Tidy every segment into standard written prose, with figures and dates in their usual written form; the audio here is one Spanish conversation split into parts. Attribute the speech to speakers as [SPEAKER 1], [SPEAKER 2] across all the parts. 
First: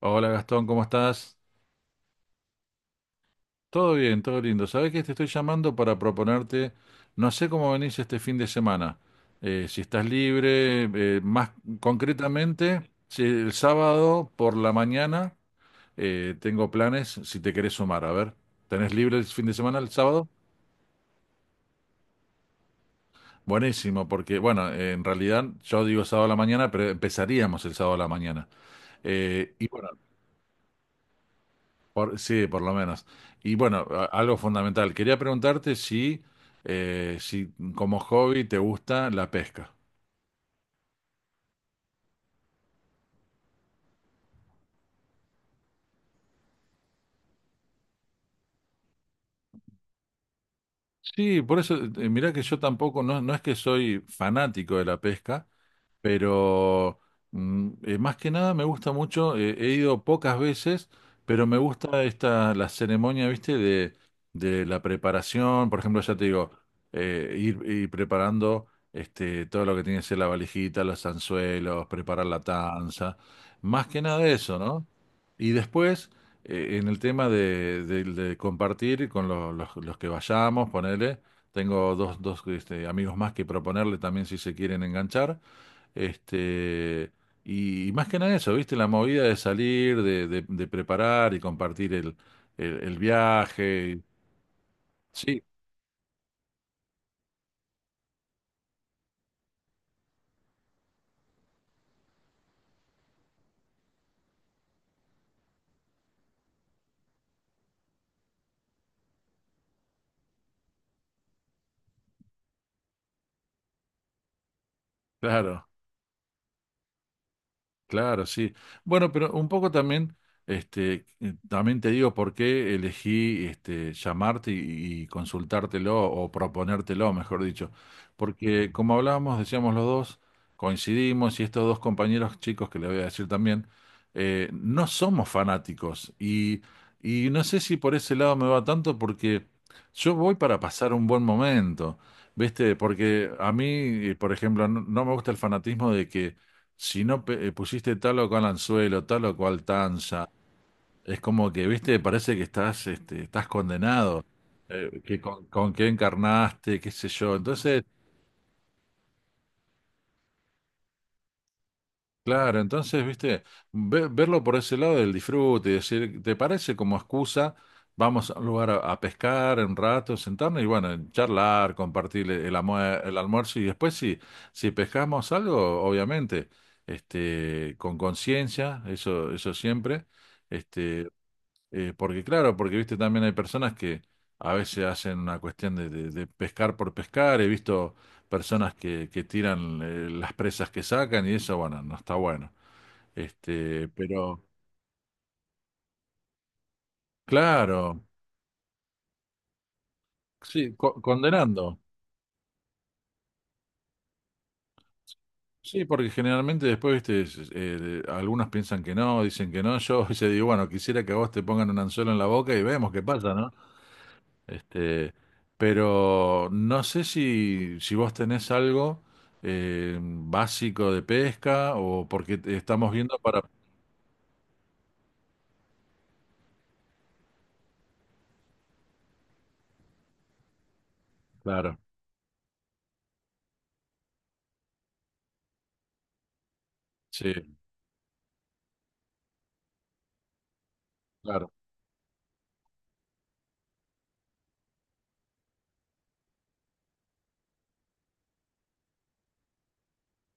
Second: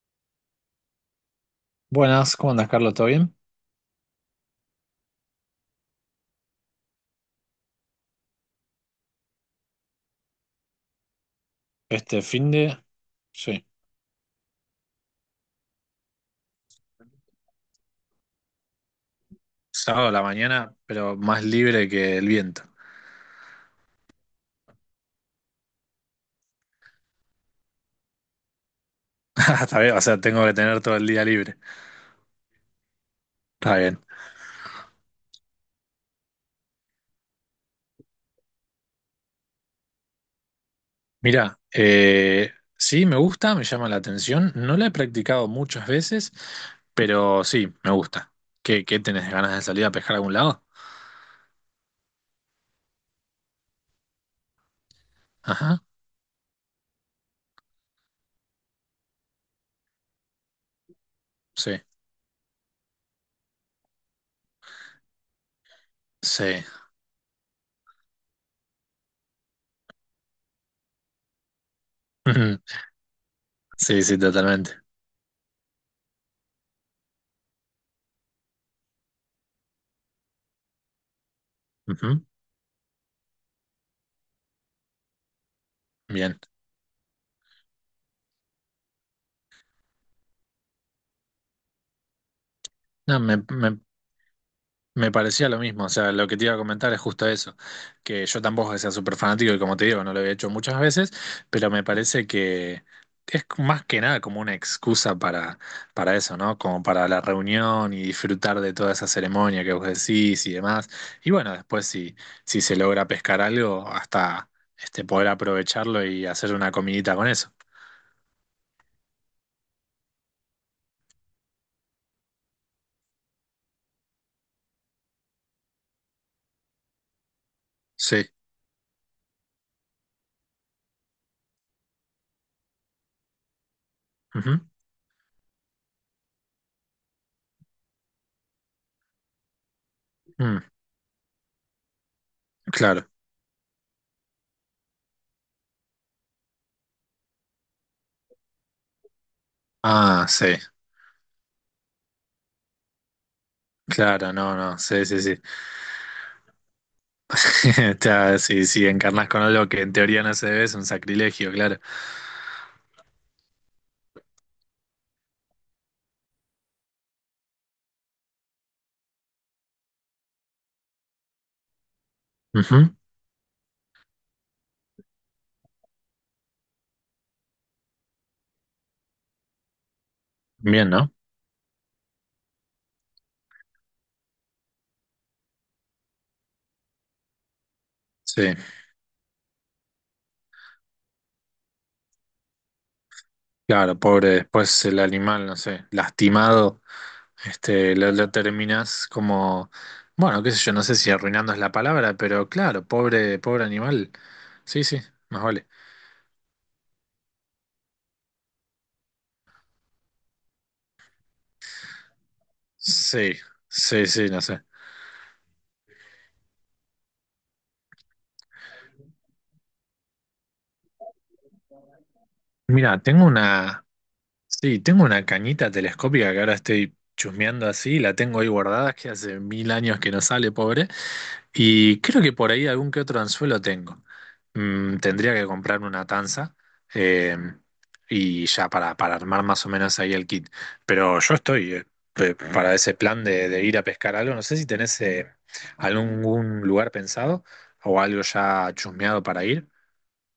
[SPEAKER 1] Hola Gastón, ¿cómo estás?
[SPEAKER 2] Buenas, ¿cómo andas, Carlos? ¿Todo bien?
[SPEAKER 1] Todo bien, todo lindo. Sabes que te estoy llamando para proponerte, no sé cómo venís este fin de semana. Si estás libre, más
[SPEAKER 2] Este fin de...
[SPEAKER 1] concretamente, si el
[SPEAKER 2] Sí,
[SPEAKER 1] sábado por la mañana tengo planes, si te querés sumar, a ver. ¿Tenés libre el fin de semana el
[SPEAKER 2] sábado a la
[SPEAKER 1] sábado?
[SPEAKER 2] mañana, pero más libre que el viento.
[SPEAKER 1] Buenísimo, porque bueno, en realidad yo digo sábado a la mañana, pero empezaríamos el sábado a la mañana. Eh, y
[SPEAKER 2] Está
[SPEAKER 1] bueno,
[SPEAKER 2] bien, o sea, tengo que tener todo el día libre.
[SPEAKER 1] Sí, por lo menos. Y
[SPEAKER 2] Está
[SPEAKER 1] bueno,
[SPEAKER 2] bien.
[SPEAKER 1] algo fundamental. Quería preguntarte si, si como hobby te gusta la pesca.
[SPEAKER 2] Mira, sí, me gusta, me llama la atención. No la he practicado muchas veces, pero sí, me gusta. ¿¿Qué, tenés ganas de salir a pescar a algún lado?
[SPEAKER 1] Sí, por eso, mirá que yo tampoco, no, no es que soy fanático de la pesca,
[SPEAKER 2] Ajá,
[SPEAKER 1] pero más que nada me gusta mucho, he ido pocas veces, pero me
[SPEAKER 2] sí,
[SPEAKER 1] gusta esta, la ceremonia, ¿viste? De la preparación, por ejemplo, ya te digo,
[SPEAKER 2] sí.
[SPEAKER 1] ir preparando este, todo lo que tiene que ser la valijita, los anzuelos, preparar la tanza, más
[SPEAKER 2] Sí,
[SPEAKER 1] que
[SPEAKER 2] sí,
[SPEAKER 1] nada eso,
[SPEAKER 2] totalmente.
[SPEAKER 1] ¿no? Y después, en el tema de, de compartir con los, los que vayamos, ponele, tengo dos,
[SPEAKER 2] Ujú.
[SPEAKER 1] dos este, amigos más que proponerle también si se quieren enganchar.
[SPEAKER 2] Bien.
[SPEAKER 1] Este, y más que nada eso, ¿viste? La movida de salir, de, de preparar y compartir el, el
[SPEAKER 2] No.
[SPEAKER 1] viaje.
[SPEAKER 2] Me
[SPEAKER 1] Sí,
[SPEAKER 2] parecía lo mismo, o sea, lo que te iba a comentar es justo eso, que yo tampoco sea súper fanático y como te digo, no lo había hecho muchas veces, pero me parece que es más que nada como una excusa para eso, ¿no? Como para la reunión y disfrutar de toda esa ceremonia que vos decís y demás. Y bueno, después si, si se logra pescar algo, hasta este, poder
[SPEAKER 1] claro.
[SPEAKER 2] aprovecharlo y hacer una comidita con eso.
[SPEAKER 1] Claro, sí. Bueno, pero un poco también, este, también te digo por qué elegí este, llamarte y consultártelo o proponértelo, mejor dicho.
[SPEAKER 2] Sí.
[SPEAKER 1] Porque como hablábamos, decíamos los dos, coincidimos y estos dos compañeros chicos que le voy a decir también,
[SPEAKER 2] Ujú.
[SPEAKER 1] no somos fanáticos. Y no sé si por ese lado me va tanto porque yo voy para
[SPEAKER 2] Mm,
[SPEAKER 1] pasar un buen momento, ¿viste?
[SPEAKER 2] claro.
[SPEAKER 1] Porque a mí, por ejemplo, no me gusta el fanatismo de que si no pusiste tal o cual anzuelo, tal o cual
[SPEAKER 2] Ah,
[SPEAKER 1] tanza,
[SPEAKER 2] sí.
[SPEAKER 1] es como que, viste, parece que estás, este, estás condenado,
[SPEAKER 2] Claro, no, no, sí,
[SPEAKER 1] que
[SPEAKER 2] sí, sí.
[SPEAKER 1] con qué encarnaste, qué sé yo. Entonces,
[SPEAKER 2] Está, si, si encarnas con algo que en teoría no se debe, es un sacrilegio, claro.
[SPEAKER 1] claro, entonces, viste, verlo por ese lado del disfrute y decir, ¿te parece como excusa? Vamos a un lugar a pescar un rato, sentarnos y bueno, charlar, compartir el,
[SPEAKER 2] Ujú.
[SPEAKER 1] el almuerzo y después si, si pescamos algo, obviamente, este, con conciencia, eso siempre.
[SPEAKER 2] Bien,
[SPEAKER 1] Este,
[SPEAKER 2] ¿no?
[SPEAKER 1] Porque claro, porque viste también hay personas que a veces hacen una cuestión de, de pescar por pescar. He visto
[SPEAKER 2] Sí,
[SPEAKER 1] personas que tiran las presas que sacan y eso, bueno, no está bueno. Este,
[SPEAKER 2] claro, pobre,
[SPEAKER 1] pero
[SPEAKER 2] después el animal, no sé, lastimado, este,
[SPEAKER 1] claro,
[SPEAKER 2] lo terminas como, bueno, qué sé yo,
[SPEAKER 1] sí,
[SPEAKER 2] no sé si arruinando es la
[SPEAKER 1] condenando.
[SPEAKER 2] palabra, pero claro, pobre, pobre animal. Sí, sí, más vale.
[SPEAKER 1] Sí, porque generalmente después, viste, es, algunos piensan que no, dicen que no. Yo se digo, bueno, quisiera que a vos te pongan un anzuelo en la boca y vemos qué
[SPEAKER 2] Sí,
[SPEAKER 1] pasa, ¿no?
[SPEAKER 2] sí, sí, no sé.
[SPEAKER 1] Este, pero no sé si, si vos tenés algo básico de pesca o porque estamos
[SPEAKER 2] Mira,
[SPEAKER 1] viendo para...
[SPEAKER 2] sí, tengo una cañita telescópica que ahora estoy chusmeando así, la tengo ahí guardada, que hace mil años que no sale, pobre.
[SPEAKER 1] Claro,
[SPEAKER 2] Y creo que por ahí algún que otro anzuelo tengo. Mm, tendría que comprarme una tanza eh,
[SPEAKER 1] sí,
[SPEAKER 2] y ya para armar más o menos ahí el kit. Pero yo
[SPEAKER 1] claro.
[SPEAKER 2] estoy para ese plan de ir a pescar algo. No sé si tenés algún lugar pensado o algo ya chusmeado para ir.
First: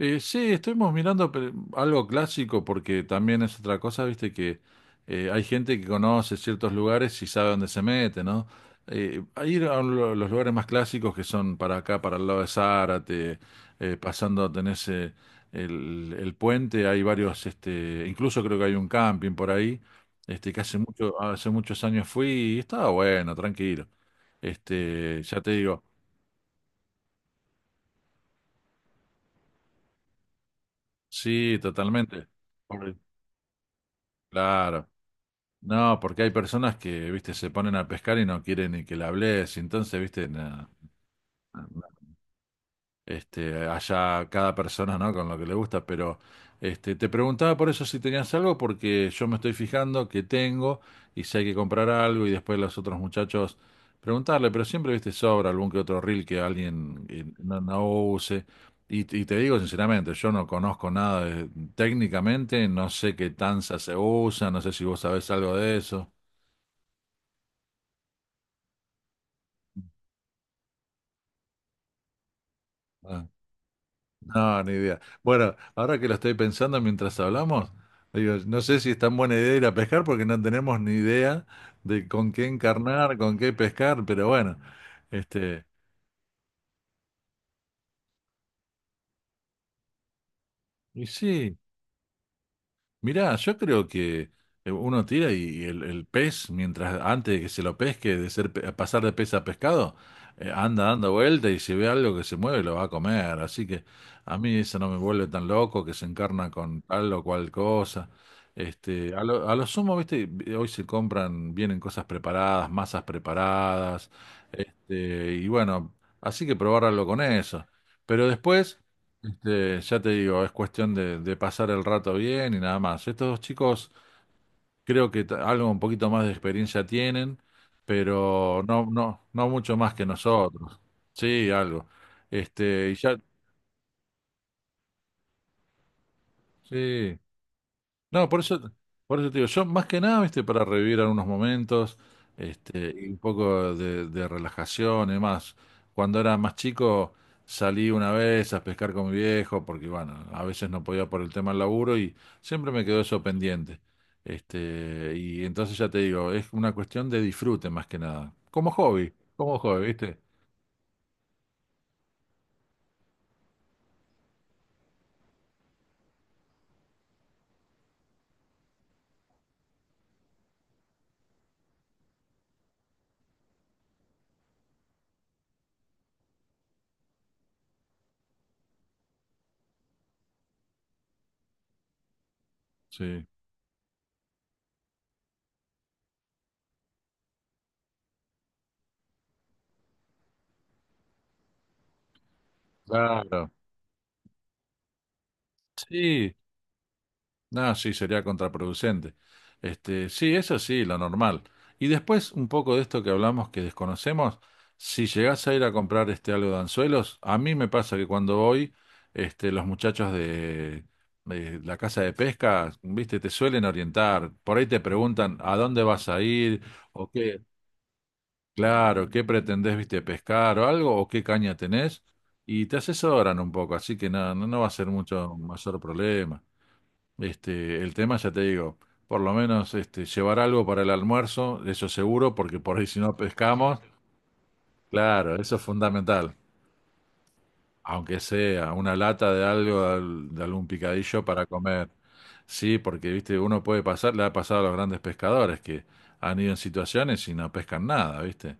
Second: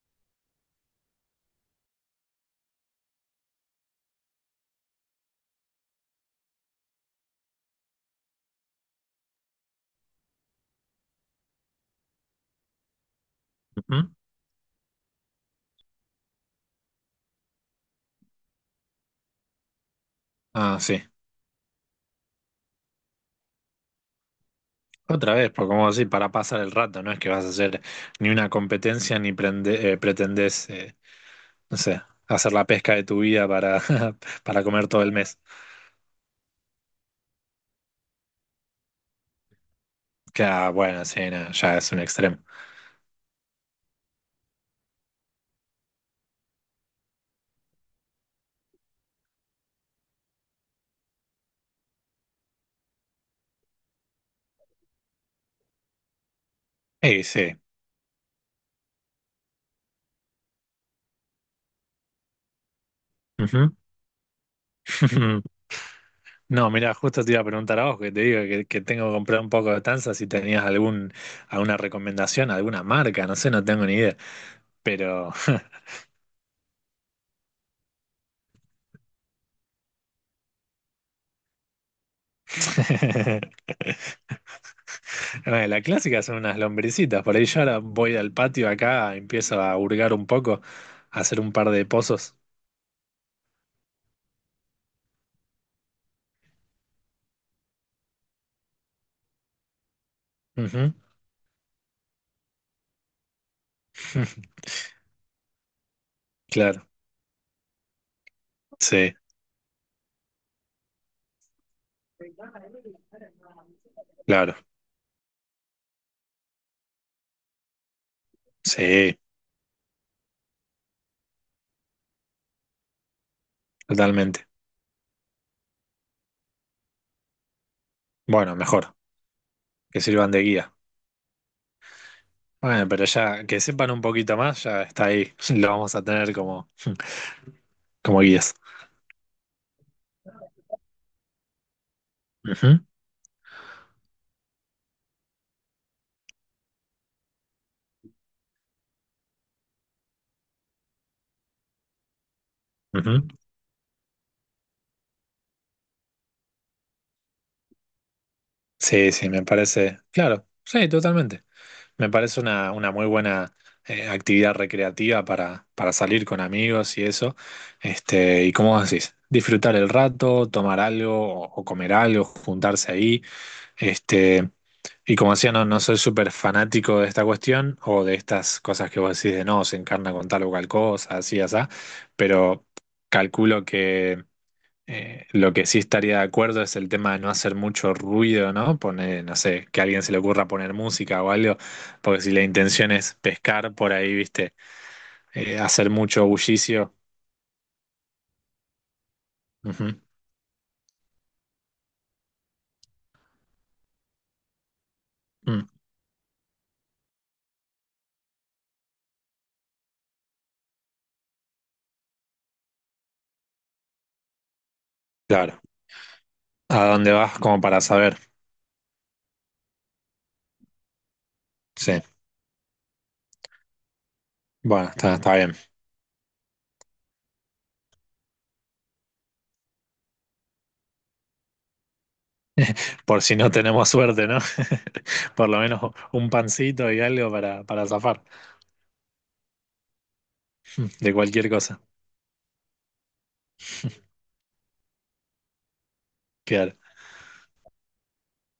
[SPEAKER 1] Sí, estuvimos mirando algo clásico porque también es otra cosa, viste, que hay gente que conoce ciertos lugares y sabe dónde se mete, ¿no? A ir a un los lugares más clásicos que son para acá, para el lado de Zárate,
[SPEAKER 2] Ujú.
[SPEAKER 1] pasando, tenés el puente, hay varios, este, incluso creo que hay un camping por ahí, este, que hace
[SPEAKER 2] Ah, sí.
[SPEAKER 1] mucho, hace muchos años fui y estaba bueno, tranquilo. Este,
[SPEAKER 2] Otra
[SPEAKER 1] ya te
[SPEAKER 2] vez, porque
[SPEAKER 1] digo,
[SPEAKER 2] como decir, para pasar el rato, no es que vas a hacer ni una competencia ni pretendés,
[SPEAKER 1] sí,
[SPEAKER 2] no sé,
[SPEAKER 1] totalmente.
[SPEAKER 2] hacer la pesca
[SPEAKER 1] Por-
[SPEAKER 2] de tu vida para, para comer
[SPEAKER 1] Claro.
[SPEAKER 2] todo el mes.
[SPEAKER 1] No, porque hay personas que, viste, se ponen a pescar y no quieren ni que le hables, y entonces, viste, nada.
[SPEAKER 2] Ya, bueno, sí, no, ya es un extremo.
[SPEAKER 1] Este, allá cada persona, ¿no? Con lo que le gusta, pero este, te preguntaba por eso si tenías algo, porque yo me estoy fijando que tengo y si hay que comprar algo y después los otros muchachos preguntarle, pero siempre, viste, sobra algún que otro reel que alguien
[SPEAKER 2] Sí, sí.
[SPEAKER 1] no use. Y te digo sinceramente, yo no conozco nada de- técnicamente, no sé qué
[SPEAKER 2] Ujú.
[SPEAKER 1] tanza se usa, no sé si vos sabés algo de eso.
[SPEAKER 2] No, mira, justo te iba a preguntar a vos, que te digo que tengo que comprar un poco de tanza, si tenías algún, alguna recomendación, alguna marca,
[SPEAKER 1] Ah.
[SPEAKER 2] no sé, no tengo ni idea.
[SPEAKER 1] No, ni idea.
[SPEAKER 2] Pero
[SPEAKER 1] Bueno, ahora que lo estoy pensando mientras hablamos, digo, no sé si es tan buena idea ir a pescar porque no tenemos ni idea de con qué encarnar, con qué pescar, pero bueno, este,
[SPEAKER 2] bueno, la clásica son unas lombricitas, por ahí yo ahora voy al patio acá, empiezo a hurgar un poco,
[SPEAKER 1] y
[SPEAKER 2] a hacer un
[SPEAKER 1] sí.
[SPEAKER 2] par de pozos.
[SPEAKER 1] Mirá, yo creo que uno tira y el pez, mientras antes de que se lo pesque, de ser, pasar de pez a pescado, anda
[SPEAKER 2] Ujú.
[SPEAKER 1] dando vuelta y si ve algo que se mueve lo va a comer. Así que a mí eso no me vuelve tan loco, que se encarna con
[SPEAKER 2] Claro,
[SPEAKER 1] tal o cual cosa. Este,
[SPEAKER 2] sí,
[SPEAKER 1] a lo sumo, viste, hoy se compran, vienen cosas preparadas, masas preparadas,
[SPEAKER 2] claro,
[SPEAKER 1] este, y bueno, así que probar algo con eso. Pero después...
[SPEAKER 2] sí,
[SPEAKER 1] Este, ya te digo, es cuestión de pasar el rato bien y nada más. Estos dos chicos
[SPEAKER 2] totalmente.
[SPEAKER 1] creo que algo un poquito más de experiencia tienen,
[SPEAKER 2] Bueno,
[SPEAKER 1] pero no,
[SPEAKER 2] mejor,
[SPEAKER 1] no, no mucho más
[SPEAKER 2] que
[SPEAKER 1] que
[SPEAKER 2] sirvan de guía.
[SPEAKER 1] nosotros. Sí, algo.
[SPEAKER 2] Bueno,
[SPEAKER 1] Este, y
[SPEAKER 2] pero
[SPEAKER 1] ya,
[SPEAKER 2] ya que sepan un poquito más, ya está ahí. Lo vamos a tener como,
[SPEAKER 1] sí.
[SPEAKER 2] como
[SPEAKER 1] No,
[SPEAKER 2] guías.
[SPEAKER 1] por eso te digo, yo más que nada, viste, para revivir algunos momentos,
[SPEAKER 2] Ujú,
[SPEAKER 1] este, y un poco de relajación y demás. Cuando era más chico, salí una vez a pescar con mi viejo, porque bueno, a veces no podía por el tema del laburo y siempre me quedó eso
[SPEAKER 2] ujú.
[SPEAKER 1] pendiente. Este, y entonces ya te digo, es una cuestión de disfrute más que nada.
[SPEAKER 2] Sí, sí, me
[SPEAKER 1] Como hobby,
[SPEAKER 2] parece.
[SPEAKER 1] ¿viste?
[SPEAKER 2] Claro, sí, totalmente. Me parece una muy buena actividad recreativa para salir con amigos y eso. Este, y como decís, disfrutar el rato, tomar algo o comer algo, juntarse ahí. Este, y como decía, no, no soy súper fanático de esta cuestión o de estas cosas que vos decís de no, se encarna con tal o cual cosa, así, así, pero
[SPEAKER 1] Sí,
[SPEAKER 2] calculo que... lo que sí estaría de acuerdo es el tema de no hacer mucho ruido, ¿no? Poner, no sé, que a alguien se le ocurra poner música o algo. Porque si la intención es
[SPEAKER 1] claro.
[SPEAKER 2] pescar por ahí, viste, hacer mucho
[SPEAKER 1] Sí,
[SPEAKER 2] bullicio.
[SPEAKER 1] no, sí, sería contraproducente.
[SPEAKER 2] Ujú.
[SPEAKER 1] Este, sí, eso sí, lo normal. Y después, un poco de esto que hablamos que desconocemos, si llegás a ir
[SPEAKER 2] Mm.
[SPEAKER 1] a comprar este algo de anzuelos, a mí me pasa que cuando voy, este, los muchachos de la casa de pesca, viste, te suelen orientar. Por ahí te preguntan a
[SPEAKER 2] Claro.
[SPEAKER 1] dónde vas a ir,
[SPEAKER 2] ¿A
[SPEAKER 1] o
[SPEAKER 2] dónde vas?
[SPEAKER 1] qué,
[SPEAKER 2] Como para saber.
[SPEAKER 1] claro, qué pretendés, viste, pescar o algo, o qué caña tenés,
[SPEAKER 2] Sí.
[SPEAKER 1] y te asesoran un poco, así que no, no va a ser
[SPEAKER 2] Bueno, está, está
[SPEAKER 1] mucho
[SPEAKER 2] bien.
[SPEAKER 1] mayor problema. Este, el tema ya te digo, por lo menos este, llevar algo para el almuerzo, eso seguro, porque por ahí si no
[SPEAKER 2] Por si no
[SPEAKER 1] pescamos,
[SPEAKER 2] tenemos suerte, ¿no?
[SPEAKER 1] claro,
[SPEAKER 2] Por
[SPEAKER 1] eso
[SPEAKER 2] lo
[SPEAKER 1] es
[SPEAKER 2] menos un
[SPEAKER 1] fundamental,
[SPEAKER 2] pancito y algo para
[SPEAKER 1] aunque
[SPEAKER 2] zafar
[SPEAKER 1] sea una lata de algo, de de algún
[SPEAKER 2] de
[SPEAKER 1] picadillo para
[SPEAKER 2] cualquier cosa.
[SPEAKER 1] comer. Sí, porque viste, uno puede pasar, le ha pasado a los grandes pescadores que han ido en
[SPEAKER 2] Claro.
[SPEAKER 1] situaciones y no pescan nada, ¿viste?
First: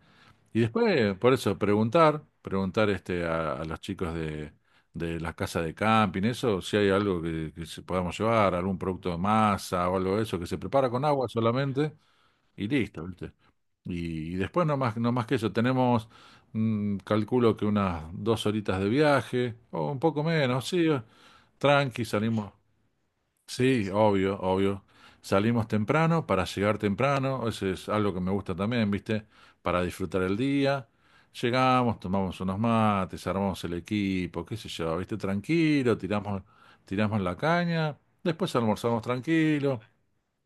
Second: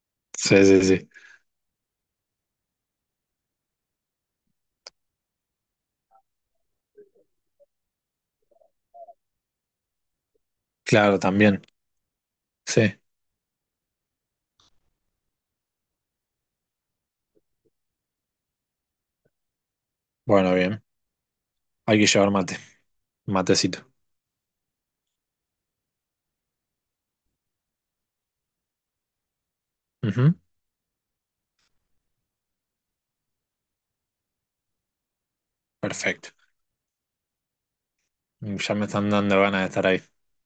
[SPEAKER 1] Y
[SPEAKER 2] Sí, sí, sí.
[SPEAKER 1] después, por eso, preguntar este, a los chicos de las casas de camping, eso, si hay algo que se podamos llevar, algún producto de masa o algo de eso, que se prepara con
[SPEAKER 2] Claro,
[SPEAKER 1] agua
[SPEAKER 2] también.
[SPEAKER 1] solamente y
[SPEAKER 2] Sí.
[SPEAKER 1] listo, ¿viste? Y después no más, no más que eso, tenemos, calculo que unas dos horitas de viaje, o un poco
[SPEAKER 2] Bueno,
[SPEAKER 1] menos,
[SPEAKER 2] bien.
[SPEAKER 1] sí,
[SPEAKER 2] Hay
[SPEAKER 1] tranqui,
[SPEAKER 2] que llevar
[SPEAKER 1] salimos.
[SPEAKER 2] mate. Matecito.
[SPEAKER 1] Sí, obvio, obvio. Salimos temprano para llegar temprano, eso es algo que me gusta también, ¿viste? Para disfrutar
[SPEAKER 2] Ujú.
[SPEAKER 1] el día. Llegamos, tomamos unos mates, armamos el equipo, qué sé yo, ¿viste? Tranquilo,
[SPEAKER 2] Perfecto.
[SPEAKER 1] tiramos la caña, después
[SPEAKER 2] Ya me
[SPEAKER 1] almorzamos
[SPEAKER 2] están dando ganas de
[SPEAKER 1] tranquilo.
[SPEAKER 2] estar ahí.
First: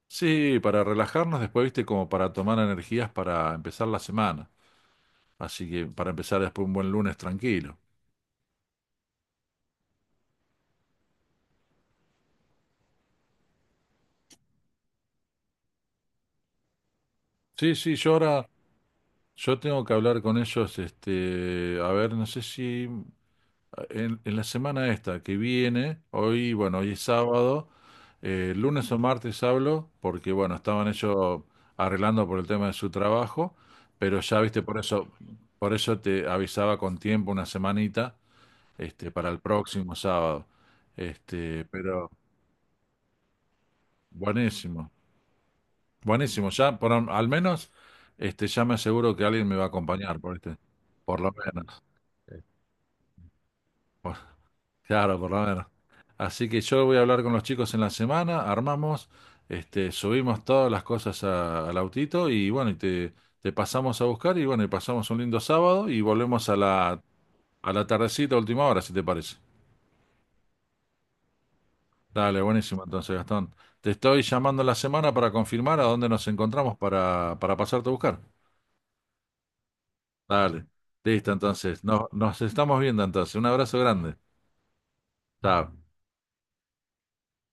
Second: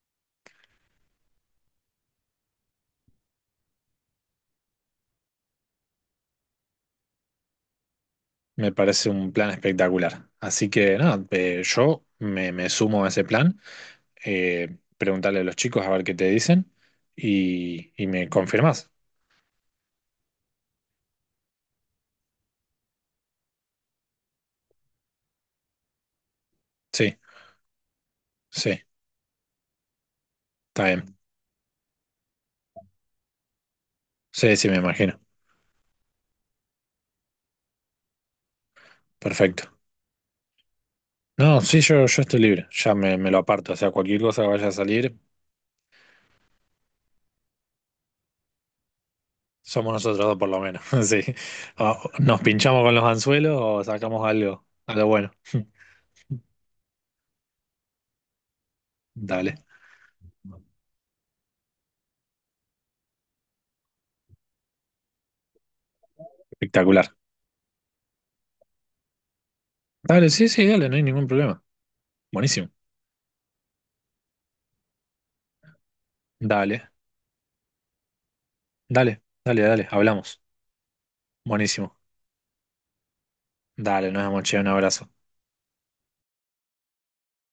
[SPEAKER 1] Sí, para relajarnos, después, ¿viste? Como para tomar energías para empezar la semana. Así que para empezar después un buen lunes tranquilo.
[SPEAKER 2] Me parece un plan espectacular. Así que nada, yo me sumo a ese plan. Preguntarle a los chicos a ver qué te dicen
[SPEAKER 1] Sí, sí,
[SPEAKER 2] y
[SPEAKER 1] yo
[SPEAKER 2] me
[SPEAKER 1] ahora
[SPEAKER 2] confirmás.
[SPEAKER 1] yo tengo que hablar con ellos, este, a ver, no sé si en la semana esta que viene, hoy, bueno, hoy es
[SPEAKER 2] Sí,
[SPEAKER 1] sábado,
[SPEAKER 2] sí,
[SPEAKER 1] lunes o martes hablo, porque bueno,
[SPEAKER 2] está
[SPEAKER 1] estaban
[SPEAKER 2] bien.
[SPEAKER 1] ellos arreglando por el tema de su trabajo, pero ya
[SPEAKER 2] Sí,
[SPEAKER 1] viste,
[SPEAKER 2] sí, me imagino.
[SPEAKER 1] por eso te avisaba con tiempo una semanita, este, para el
[SPEAKER 2] Perfecto.
[SPEAKER 1] próximo sábado.
[SPEAKER 2] No,
[SPEAKER 1] Este,
[SPEAKER 2] sí,
[SPEAKER 1] pero
[SPEAKER 2] yo estoy libre. Me lo aparto. O sea, cualquier cosa que vaya a
[SPEAKER 1] buenísimo,
[SPEAKER 2] salir,
[SPEAKER 1] buenísimo. Ya, por, al menos, este, ya me aseguro que alguien me va a
[SPEAKER 2] somos nosotros
[SPEAKER 1] acompañar, por
[SPEAKER 2] dos por
[SPEAKER 1] este,
[SPEAKER 2] lo menos.
[SPEAKER 1] por
[SPEAKER 2] Sí.
[SPEAKER 1] lo menos.
[SPEAKER 2] O nos pinchamos con los anzuelos o
[SPEAKER 1] Bueno,
[SPEAKER 2] sacamos algo, algo
[SPEAKER 1] claro, por
[SPEAKER 2] bueno.
[SPEAKER 1] lo menos. Así que yo voy a hablar con los chicos en la semana, armamos,
[SPEAKER 2] Dale,
[SPEAKER 1] este, subimos todas las cosas al autito y bueno, y te pasamos a buscar y bueno, y pasamos un lindo sábado y volvemos
[SPEAKER 2] espectacular.
[SPEAKER 1] a la tardecita, última hora, si te parece.
[SPEAKER 2] Dale, sí, sí, dale, no hay ningún problema.
[SPEAKER 1] Dale,
[SPEAKER 2] Buenísimo.
[SPEAKER 1] buenísimo entonces, Gastón. Te estoy llamando en la semana para confirmar a dónde nos encontramos
[SPEAKER 2] Dale.
[SPEAKER 1] para pasarte a buscar.
[SPEAKER 2] Dale, dale, dale, hablamos.
[SPEAKER 1] Dale. Listo, entonces.
[SPEAKER 2] Buenísimo.
[SPEAKER 1] Nos, nos estamos viendo entonces. Un abrazo
[SPEAKER 2] Dale,
[SPEAKER 1] grande.
[SPEAKER 2] nos vemos, che, un abrazo.
[SPEAKER 1] Chao.